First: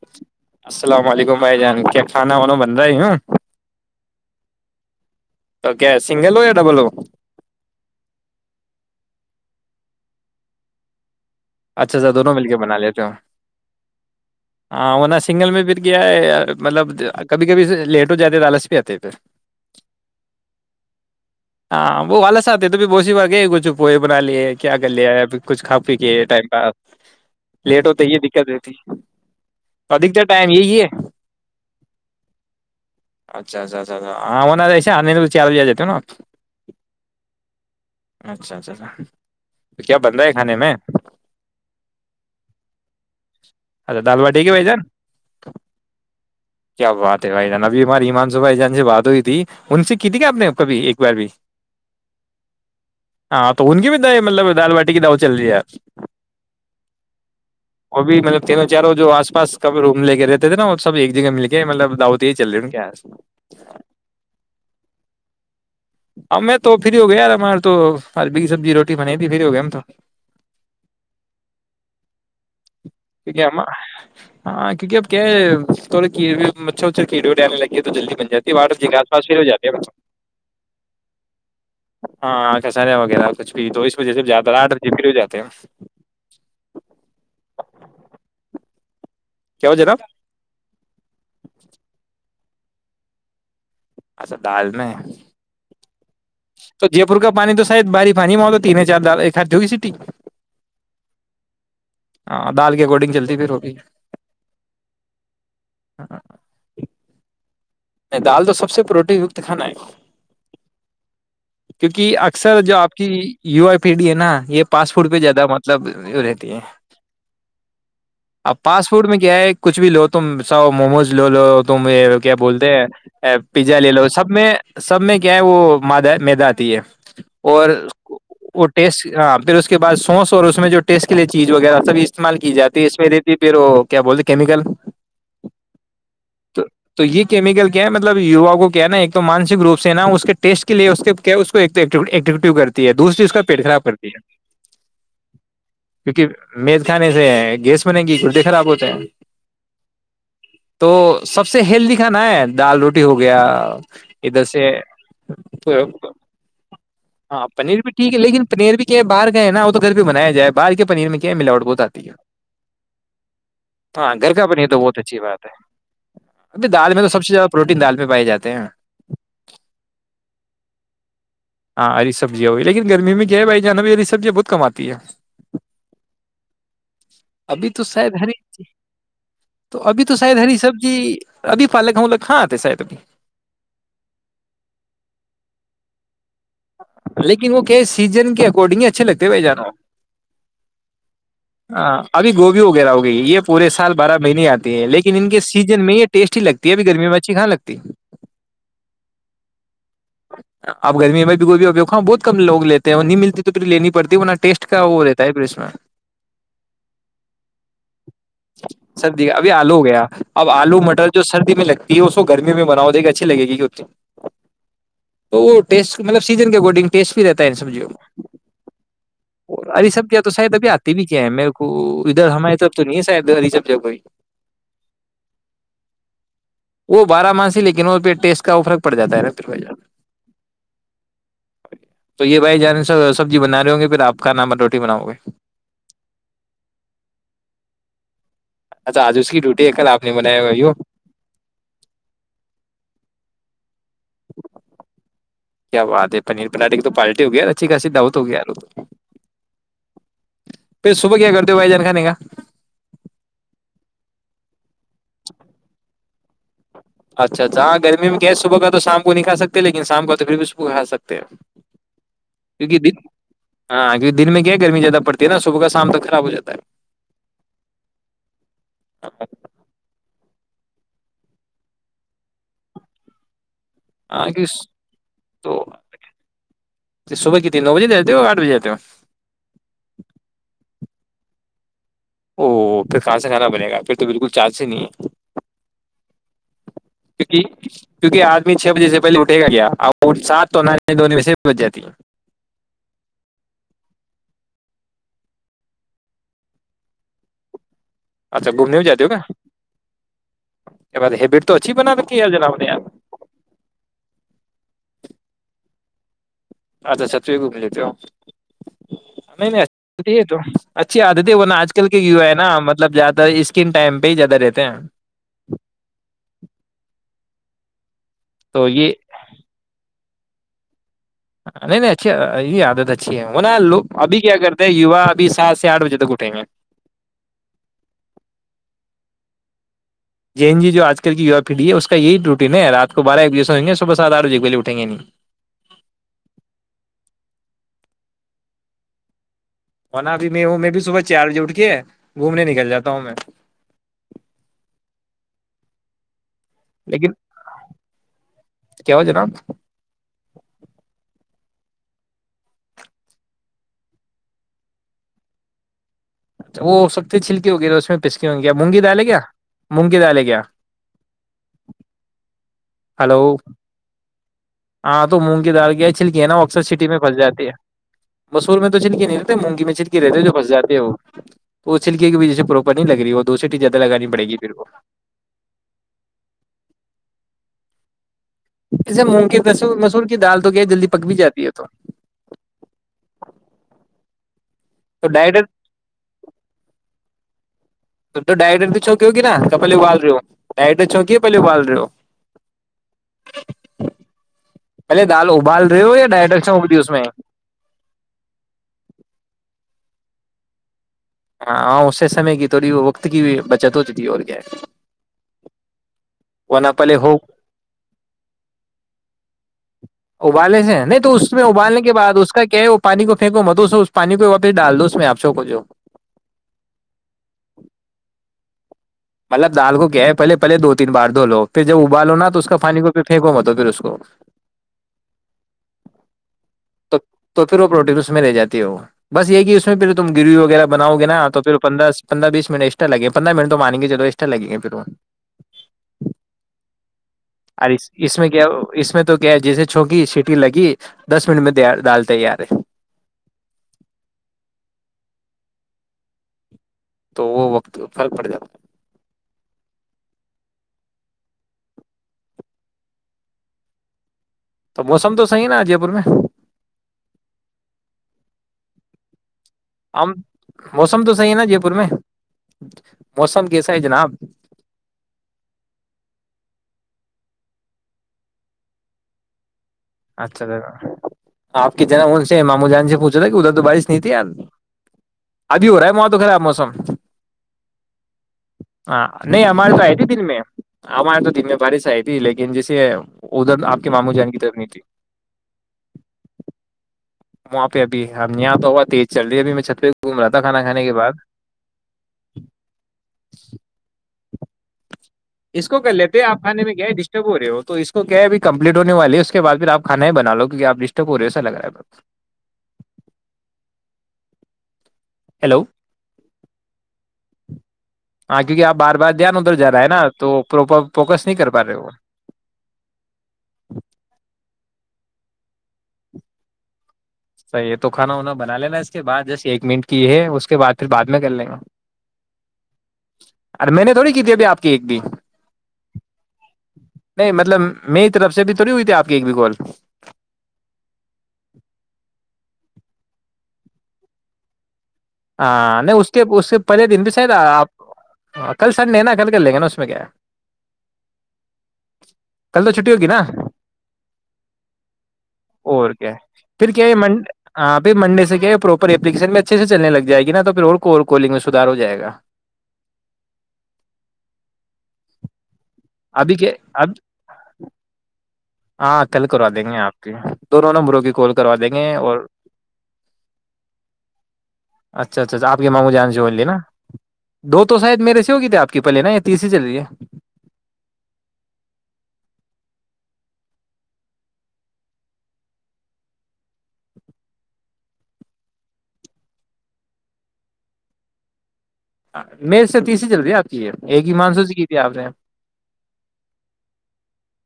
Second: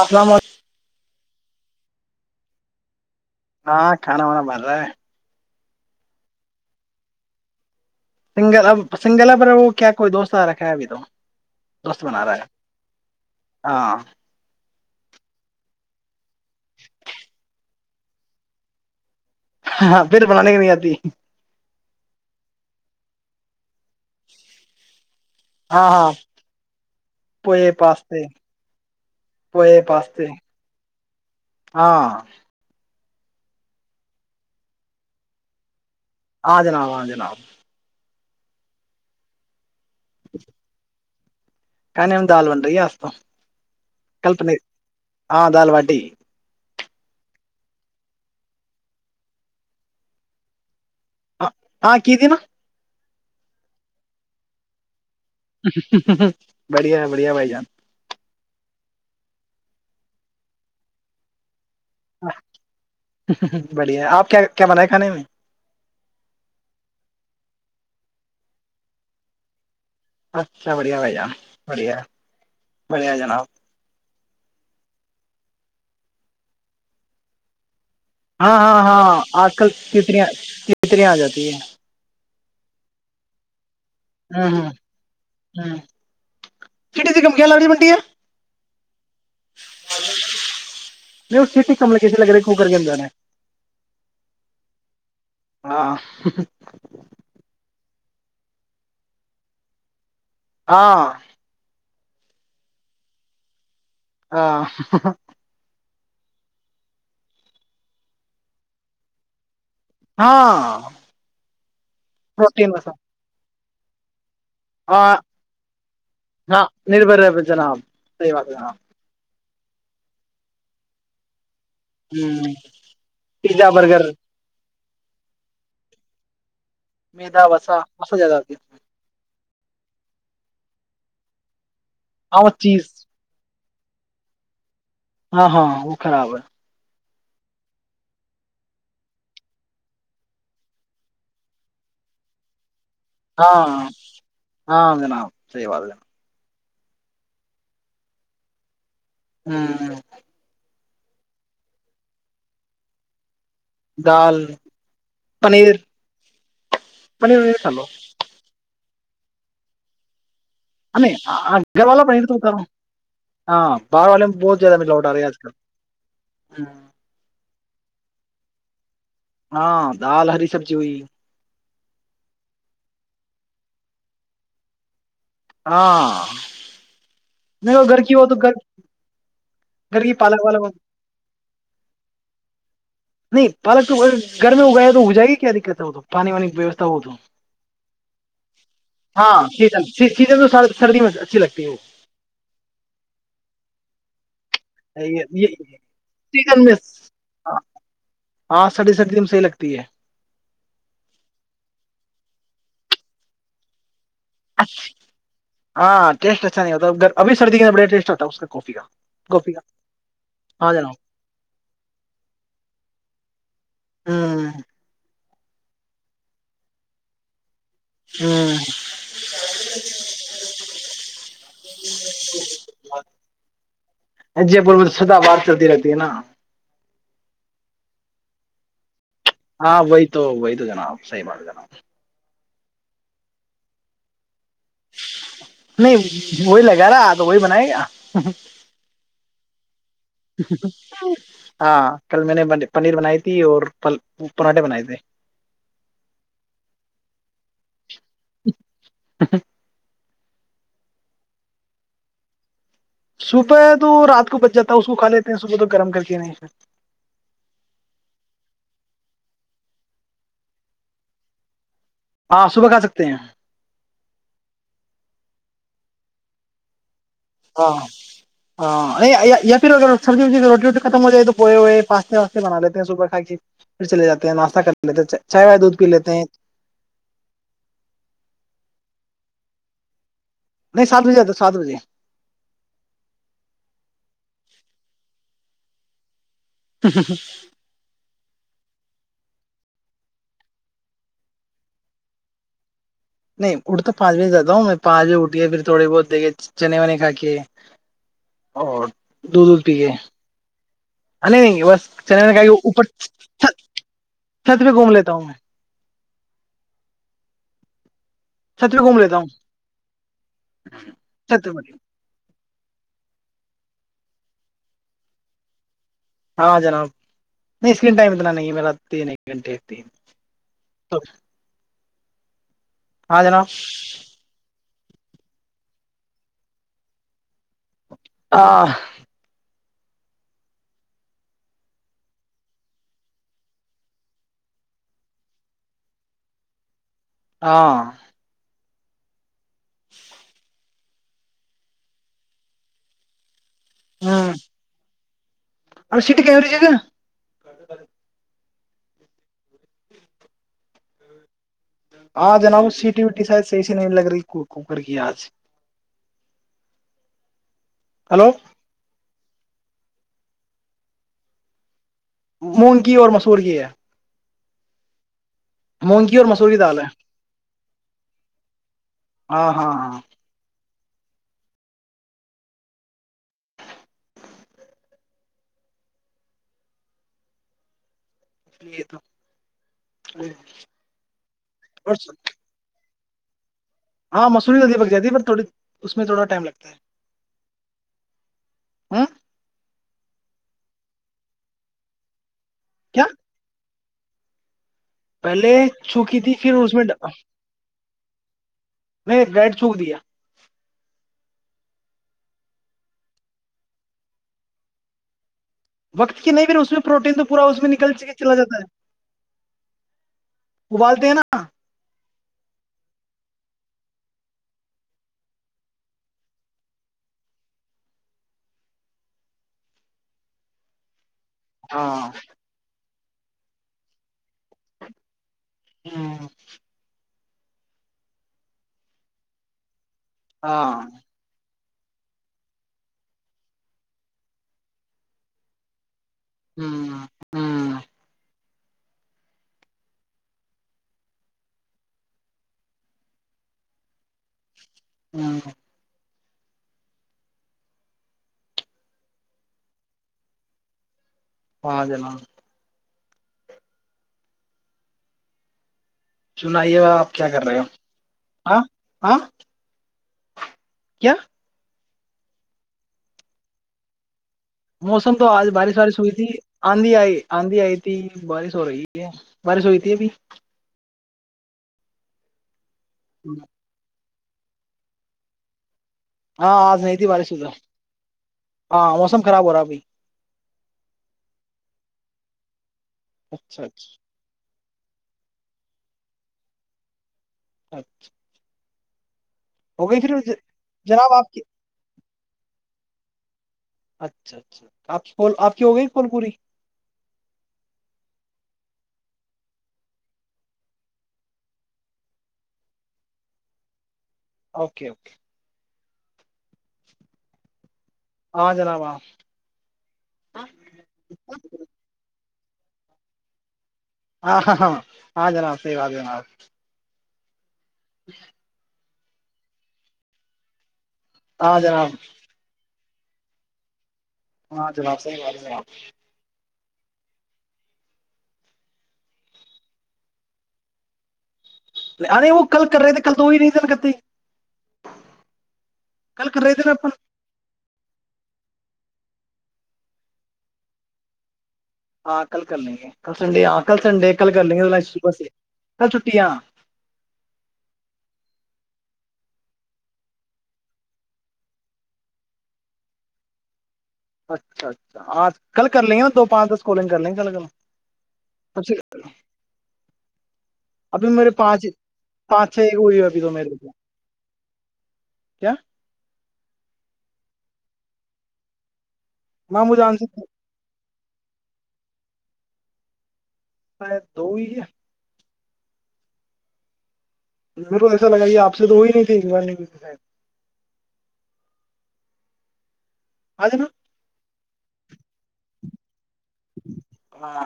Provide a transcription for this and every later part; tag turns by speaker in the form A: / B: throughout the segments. A: السلام علیکم
B: السلام علیکم بھائی جان کیا کھانا والانا بن رہ ہی ہوں
A: ہاں کھان ہونا بارر
B: تو کیا سنگل ہو یا ڈبل ہو
A: سنگل اب سنگل اب وہ کیا کوئی دوست آ رکھا ہے ابھی تو
B: اچھا
A: دوست
B: اچھا
A: بنا
B: دونوں
A: رہا ہے
B: مل کے بنا لیتے ہو
A: ہاں
B: ہاں وہ نہ سنگل میں پر گیا ہے مطلب کبھی کبھی لیٹ ہو جاتے لالس پہ آتے پھر
A: ہاں پھر بنانے کی نہیں آتی
B: ہاں وہ والا آتے ہے تو پ بسی با گ کچھپو بنا لے کیا کر لیا ہے ا [inaudible] کچھ کھا
A: ہاں
B: پی
A: ہاں
B: کے
A: پوئے
B: لیٹ ہوتے یہ
A: پاستے
B: دقت رہتی
A: پوئے پاستے
B: ٹم یہی ہے [inaudible]
A: ہاں
B: اچھا اچھا اچھا ہاںنا ج آ تو چار بجیا جاتتے ہے نا [inaudible]
A: ہاں جناب ہاں جناب
B: اچھا اچھا اچھا تو کیا بن رہا ہے کھانے میں
A: کھانے میں دال بن رہی ہے آج تو
B: اچھا دال
A: کل
B: ٹھیک ہے
A: پنیر
B: بھائی جان
A: ہاں دال باٹی
B: [inaudible] کیا بات ہے بھائی جان ابھی ہماری ہمان شو بھائی جان سے بات ہوئی تھی ان سے کی تھی کیا آپ نے کبھی ایک بار بھی
A: ہاں کی تھی نا
B: ہاں تو ان کی بھی مطلب دال باٹی کی د [inaudible]
A: بڑھیا بڑھیا بھائی جان
B: وہ بھی مطلب تینوں جو آس پس کبھی روم لے کے رہتے تھے نا وہ سب ایک جگہ مل کے مطلب دعوت یہی چل رہی ہے ان کے یہاں سے۔
A: بڑھیا آپ کیا کیا بنائے کھانے میں
B: اب میں تو فری ہو گیا یار ہمار تو بی سبزی روٹی بنی تھی فری ہو گیا ہم تو [inaudible]
A: اچھا بڑیا بھائی جان بڑیا بڑھیا
B: کیونکہ
A: جناب
B: ہم تھوڑ کیڑ ہو مچھر مچھر کیھیڑے ڈٹنے لگے تو جلدی بن جاتی
A: ہاں
B: ہے آٹھ
A: ہاں
B: بجے کے
A: ہاں
B: آس پاس فری ہو
A: آج
B: جاتے
A: کل
B: ہیں ہم تو۔
A: کتنی کتنی آ جاتی ہے
B: ہاں کساریا وغیرہ کچھ بھی تو وجہ سے
A: ہ
B: زیادہ
A: ہ
B: آٹھ بجے فری ہو جاتے ہیں
A: ہ کٹی د گم گ لی منڈیا
B: کیا ہو جناب
A: نہیں وہ چتی کم ل کیسے لگ رہ س کر کےم جان ہے
B: اچھا دال میں
A: ہاں
B: تو جے پور کا پانی تو شاید باری پانی میں آتا تیننے چار د خات جوئی سیٹی
A: ہاں
B: ہاں دال کے اکارڈنگ چلتی پھر ہوگی
A: ہ [unintelligible]
B: ہاں نہیں دال تو سب سے پروٹین کت کھانا ہے
A: ہاں
B: کیونکہ اکثر
A: پروٹین
B: جو
A: وسا
B: آپ کی یو ایئی پی ڈی ہے نا یہ فاسٹ فوڈ
A: ہاں
B: پہ زیادہ مطلب رہتی ہے
A: ہاں نربھر ہے جناب صحیح بات ہے
B: اب
A: جناب
B: فاسٹ فوڈ میں کیا ہے کچھ بھی لو تم ساو موموز لو لو تم کیا
A: ہ
B: بول پیزا لے لو سب میں سب میں کیا ہے وہ ما میداد ہے
A: میدا
B: اور
A: وسا وسا زیادہ آتی ہے
B: وہ ٹیسٹ ہاں پھر اس کے بع سوس اور میں جو ٹیسٹ کےے چیز وغیرہ سب استعمال
A: ہاں وہ
B: کی جاتی ہے
A: چیز
B: اس میں دیتی پھر کیا بولتے کیمیکل
A: ہاں ہاں وہ خراب ہے
B: تو تو یہ کیمکل کیا ہے مطلب یوا کو کیا ہےا تو مانسک روپ سے نا اس کے ٹیسٹ کے لیےو کرتے ہے دوسری اس کا پیٹ
A: ہاں
B: خراب کرتی ہے
A: ہاں جناب صحیح بات
B: کیونکہ می کھانے سے گیس بن گی گدے خراب ہوتے ہیں
A: ہاں ہاں
B: تو سب سے ہیلدی ھانا ہے دال روٹی ہو گیا یہھر
A: دال
B: سےے
A: پنیر
B: ہاں
A: ونیر کھا
B: پنیر
A: لو
B: بھی ٹھیک ہے لیکن پنیر بھی کے بر گئے نا وہ تو گھر پہ بنایا جائے بال کے پنیر میں کیا ہے
A: نہیں
B: ملاوٹ بہت
A: گھر والا
B: آتی ہے
A: پنیر تو بتا رہا ہوں باہر
B: ہاں
A: والے
B: گھر
A: میں
B: کا پنیر
A: زیادہ
B: تو بہت
A: ملاوٹ آ
B: اچھی
A: رہی آج
B: بات ہے
A: کل
B: ابھی دال میں تو سب سے زیادہ پروٹین دال پہ پائے جاتے ہیں
A: ہاں دال ہری سبزی ہوئی
B: ہاں ہری سبزیاں ہوی لیکن گرمی میں کیا ہے بھائی جانب ہری سبزیا بہت کماتی ہے
A: ہاں
B: ابھی
A: نہیں
B: تو
A: وہ گھر
B: شاید
A: کی ہو
B: ہری
A: گھر
B: تو
A: گھر
B: ابھی
A: کی
B: تو شاید
A: پالک
B: ہری
A: والک ہو
B: سبزی ابھی پالک ہمک کاں آتے شاید اب
A: نہیں پالک تو اگر گھر میں اگائےیا تو ہو جائے گی کیا دقت ہے ہو تم پانی وانی کی ویوستھا
B: لیکن وہ کہ سیزن کے اکارڈنگ ہی اچھے لگتے
A: ہاں
B: بھائی جان
A: سیزن سیزن تو سردی میں اچھی لگتی ہے
B: ہاں ابھی گوبھی وغیرہ ہو گئی یہ پورے سال بارہ مہینے آتے
A: وہ
B: لیکن ان کے
A: یہ
B: سیزن میں یہ ٹیسٹی لگتی ابھی گرمی میں بچھی کھانے لگتی
A: ہاں سردی سردی میں صحیح لگتی ہے
B: اب گرمی میں بچ بھیباں بہت ک لوگ لیتے ہیں نہیں ملتی تو پھر لیینی بھی ٹیٹ کا وہ رہتا ہے پھر میں
A: ہاں ٹیسٹ اچھا نہیں ہوتا ابھی سردی کے بڑا ٹیسٹ ہوتا ہے اس کا کافی کا
B: سردی کا ابھی آلو ہو گیا اب
A: ہاں
B: آلو
A: جناب
B: مٹر جو سردی میں لگتی ہے اس کو گرمی میں بنا دے گی اچھی لگے گیتی تو وہ ٹیسٹ مطل سیز کے اارڈنگ ٹیٹ بھی رہتا سبی
A: ہ
B: ہری سب ش ابھی آتی بھی کیا ہے میرے کو ادھر ہماری طرف تو نہیں ہے ہ سب کو
A: جے پور میں تو سدا بات چلتی رہتی ہے نا
B: وہ بارہ مانسی لیکن پہ ٹیسٹ کار
A: ہاں وہئی تو ہو وہئیت نام سیمٹ کر نا
B: بائی جان سبزی بنا رہے ہ گے پھر آپ کا نام روٹی بناؤ گے
A: نہیں وہی لگا رہا تو وہی بنیا گیا
B: اچ آج اس کی ڈیٹی ایک
A: ہاں کل میں نے پنیر بنائی تھی اور پراٹھے بنائے تھے
B: کیا بات ہے پنیر پٹے کی تو پالٹی ہو گیا اچھی خا سید دات تو گیار پھر صبح کیا کرتے ہو بھائی جان کھانے کا
A: صبح تو رات کو بچ جاتا ہے اس کو کھا لیتے ہیں صبح تو گرم کر کے نہیں
B: اچھا اچھا ہاں گرمی میں کیا ہے صبح کا تو شام کو نہیں کا سکتے لیکن شام کا تو پھر بھی صبح کھا سکتے ہیں
A: ہاں صبح
B: کیونکہ
A: کھا
B: د
A: سکتے ہیں
B: ہاںہ دن میں کیا گرمی زیادہ پڑتی ہے نا صبح کا شام تک خراب ہو جاتا ہے
A: ہاں ہاں نہیںیا پ سبزیبی ر ختم ہو جائے تو پو ہوئے پاتے واستے بنا لیتے ہیں سوبر کائی
B: آ تو
A: وائے دودھ پی لیتے ہیں
B: صبح ک تین نو بجے جاتتے ہو آٹھ بجے جاتتے ہو
A: نہیں سات بجے آتا سات بجے
B: او پھر کہاں سے کھانا بنے گا پھر تو بالکل چاند سے نہیں کیکہ کیونکہ آج چھ بجے سے پہے اٹھے گا گیا اور ساتھ تو نانی دون ب سے بھی بج جاتی
A: نہیں اٹھ تو پانچ بجے سے جاتا ہوں میں پانچ بجے اٹھیا پھر تھوڑے بہت دیکھے چنے ونے کھ کے
B: اچھا گھومنے
A: اور
B: میں جاتے ہو کیا
A: دھ وھ پی کے
B: یہ بات
A: نہیں
B: ہیبٹ تو
A: نہیں
B: اچھی
A: بس
B: بنا رکھی ہے یار
A: چنے
B: جناب نے یار۔
A: اوپر چھت پہ گھوم لیتا ہوں میں
B: اچھا اچھا تو یہ ہی گھوم لیتی ہو
A: چھت پہ گھوم لیتا ہوں
B: نہیں نہیں ہے تو اچھی عادت ہے
A: چھت
B: ورنہ
A: پہ
B: آج کل کے یوا ہے نا م مطلب زیاد تر اسکن ٹائم پہ ہی زیادہ رہتے ہیں
A: نش اس ٹائم ا نا م میں
B: تو
A: رات ت
B: یہ
A: ایک گنےتے تو
B: نہیں نہیں اچھھی یہ آ اچھی
A: ہاں
B: ہے
A: جناب
B: ہوناا لو ابھی کیا کرتے یوا ابھی سات سے آٹھ بجے تک اٹھیں گے
A: ہاں
B: جین جی جو آج کل کی یوا پیڑھی ہے اس کا یہی روٹین ہے رات کو بارہ ایک بجے سےئیں گے صبح سات آٹھ بجے کے بے اٹھیں گے نہیں
A: ہاں
B: وہنا بھی میں ہوں میں بھی صبح چار بجے اٹھ کے گھومنے نکل جاتا ہوں میں
A: ہوں اور کی ہوی جگہ
B: لیکن کیا ہو ج رام
A: ہاں جناب سیٹی ویٹی سا صحیسیی نہیں لگ رہی کوکر کی آج
B: اچھا وہ ہو سکتی چھلکی ہو گییر اس میں
A: ہلو
B: پسکیوں گییا مونگی دال ہے کیا مونگے ڈالے کیا
A: مونگ کی اور مسور کی ہے
B: آاں تو مونگ کی دال گیا
A: مونگ کی
B: چلک ہے
A: اور
B: نا
A: مسور کی
B: اکثر
A: دال ہے
B: سٹی میں پھساتی ہے مسور میں تو چھڑکی نہیں رہتے
A: ہاں
B: مونگی
A: ہاں
B: میں چھڑک
A: ہاں
B: رہتے جو پساتے ہے وہ وہ چلکے کی جیسے پروپر نہیں لگ رہی وہ دوسری ٹی زیادہ لگانی پڑے گی پھر کو
A: یہ تو
B: جسے مونگ کےس مسور کی دال تو کیا جلدی پک بھی جاتی ہے تو
A: اور ہاں م تھوڑی جلدی پک جاتی
B: تو
A: ہے بٹ تھوڑی
B: ڈائٹر
A: اس میں تھوڑا ٹائم لگتا ہے
B: تم تو ڈائڈنٹ چوی
A: ہ
B: ہوگی نا کپلو ایڈ چوںک پہلےوبال رہے ہو
A: کیا
B: دال
A: پہلے
B: ابال رہے ہو یا
A: چوک تھی
B: ڈائٹر
A: پھر
B: چونک
A: اس
B: دی
A: میں میں رائڈ چھوک دیا [inaudible]
B: ہاں ہاں اس سے سمے کی تھوڑی وہ وقت کی بھی بچت ہو چتی ہے اور کیا
A: وقت کی نہیں پھر
B: ورنہ
A: اس میں
B: پہلے ہو
A: پروٹین تو پورا اس میں نکل کے چلا جاتا ہے
B: ابالے سے نہیں
A: ابالتے ہیں
B: تو اس
A: نا
B: میں ابالنے کے بعد اس کا کیا ہے وہ پانی کو پھینکو مدوسو اس پانی کو واپس ڈال دو اس میں آپشو کو جو مطلب دال کو کیا ہے پہے پہے دو تین بار لو پھر جب ابالو ن تو اس کا پانی کو ھر پھینکوا م تو پھر اس کو
A: ہاں
B: تو تو پھر وہ پروٹین اس میں رہے جاتی ہو بس یہ کہ اس میں پھر تم گرریی وغیرہ
A: ہاں
B: بناؤ گے نا تو پھر پندرہ پندرہ بیس منٹ ایکسٹر لگیںے پندرہ منٹ تو مانیں گے چلو ایکسٹرا لگیں گے پھر وہ
A: ہوں
B: اور
A: ہوں
B: اس اس میں کیا اس میں تو کیا ہے جیسے چھونکی سیٹی لگی دس ان میں د دال تیار ہے
A: ہاں
B: تو وہ وقت فرق پڑ جاتا ہے
A: ہاں جنا
B: تو موسم تو صحیح نا ا جے پور میں
A: سنائیے آپ کیا کر رہے ہو ہاں ہاں
B: ہم موسم تو
A: کیا
B: صحیح ہے نا جے پور میں موسم کیسا ہے جناب
A: موسم تو آج بارش وارش ہوئی تھی آندھی آئی آندھی آئی تھی بارش ہو رہی ہے بارش ہوئی تھی ابھی
B: اچھا دا آپ کی جناب سے مامو جان پچا کہ اد تو بشس نہیںتی ہے ادھی وور تو خراب
A: ہاں
B: موسم
A: آج نہیں تھی بارش ادھر
B: ہاں
A: موسم
B: نہیں
A: خراب ہو رہا
B: ہمارے
A: ابھی
B: تو آئی تھی دن میں ہمارے تو دن میں بارش آئی تھی لیکن ان
A: اچھا
B: ادھر آپ کے
A: اچھا
B: ماموں جان کی طر نہیں تھی وہاں پہ ابھی ہم یہاں تو ہوا تیز چل رہی ابھی میں چھت پہ
A: ہو گئی
B: گھوم
A: پھر
B: رہا تھا کھانا کھانے کے بعد
A: جناب آپ کی
B: [unintelligible]
A: اچھا اچھا آپ کی کال آپ کی
B: اس
A: ہو
B: کو
A: گئی
B: کر
A: کال
B: لیتے
A: پوری
B: آپ کانے میں گئے ڈسٹرب ہو رہے ہو تو اس کو کیا ہےبھی کم ہونے والی ہے اس کے بعد پھر آپ کھانا ہی بنا لو کیکہ آپ ڈسٹرب پےا لگ رہا ہے
A: اوکے اوکے
B: ہیلو ہاں کیونکہ آپ
A: جناب
B: بار
A: ہاں
B: بار دھیان ادھر جا رہا ہے نا تووپر فوکس نہیں کر پا رہے وہ
A: ہاں ہاں ہاں جناب صی بات جناب
B: سر یہ تو کھانا ونا بنا لینا اس کے بعد جس ایک منٹ کی ہے اس کے بع پھر بعد میں کر لیں گا
A: ہاں جناب
B: ارے میں نے تھوڑی کی تھی ابھی آپ کی
A: ہاں
B: ایک بھی
A: جناب صح بارے میں آپ
B: نہیں مطلب میری طرف سے بھی تھوڑی ہوئی تھی آپ کی ایک بھی کال
A: ارے وہ کل کر رہے تھ کل توی نہیں سل کرتے
B: ہاں نہیں اس کے
A: کل کر
B: اس
A: رہے
B: کے
A: تھے نا
B: پہلے دن بھی شاید آپ ہاں کل سنڈے نا کل کر لیں گے نا اس میں کیا
A: ہاں کل کر
B: تو
A: لیں گے
B: چھٹی ہوگی
A: کل
B: نا
A: سنڈے
B: اور
A: ہاں کل سنڈے کل کر لیں گے ا صبح سے کل
B: کیا ہے.
A: چھٹی آ
B: پھر کیا اپلیکشن اچے سے چلنےگے جائے گی نا تو پھر کو کولنگ میں سدار ہو جائے گا
A: اچھا اچھا آج کل کر لیںےوں دو
B: ابھی
A: پانچ
B: کیا
A: د سکولنگ
B: اب
A: کر لیں کل کل سب سے
B: ہاں کل کروا دیں گے آپ کی دونوں نمبروں
A: ابھی
B: کی
A: میرے
B: کال کروا
A: پانچ
B: دیں گے اور
A: پانچ چھ ہوئی ہے ابھی تو میرے کو
B: اچھا اچھا اچھ
A: کیا
B: آپ کی مانگوں جش لینا دو تو شاید میرے سے ہوگی تھے آپ کی پہلے نا تیسری چل
A: ماموں
B: رہی ہے
A: جان سے شید دو ہی کیا م کو ایسا لگا کہ آپ سے تو وہی نہیں تھی بار
B: میں تیسری جلدی
A: آج نا
B: آپے ایک ہی مانسو کی د آپتے ہیں
A: ہاں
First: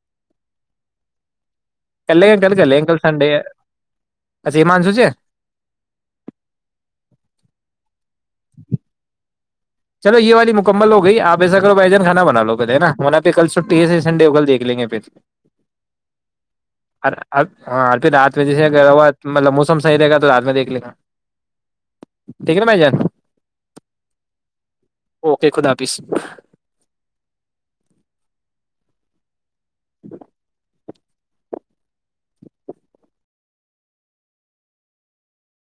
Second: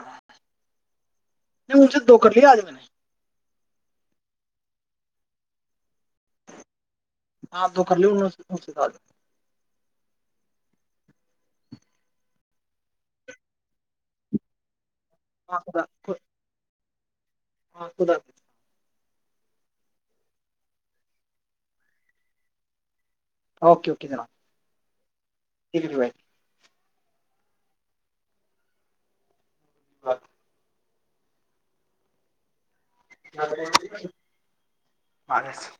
A: نہیں ان سے دو
B: کلے
A: کر
B: گ
A: لیا
B: کل
A: آج میں
B: کلے
A: نے
B: گ کل سنڈے ہے اچھا ایمان سو چ
A: ہاں تو کر ل ہنا س سےال
B: چلو یہ والی مکمل ہو گئی آپ ایسا کرو بائی جان کھانا بنا لو پہ ہے نا وہنا پہ کل چھٹی سے سنڈے ہو کل دیک لیں گے پھر
A: آ رو
B: ا اب ہاںھر رات میں جیسے گ بت مطلب موسم صحیح رہے گا تو رات میں دیکھ لے گا ٹھیک ہے نا بھائی جان
A: اوکے اوکے جناب
B: اوکے خدا
A: ٹھیک
B: حافظ
A: ہے ہاں مارس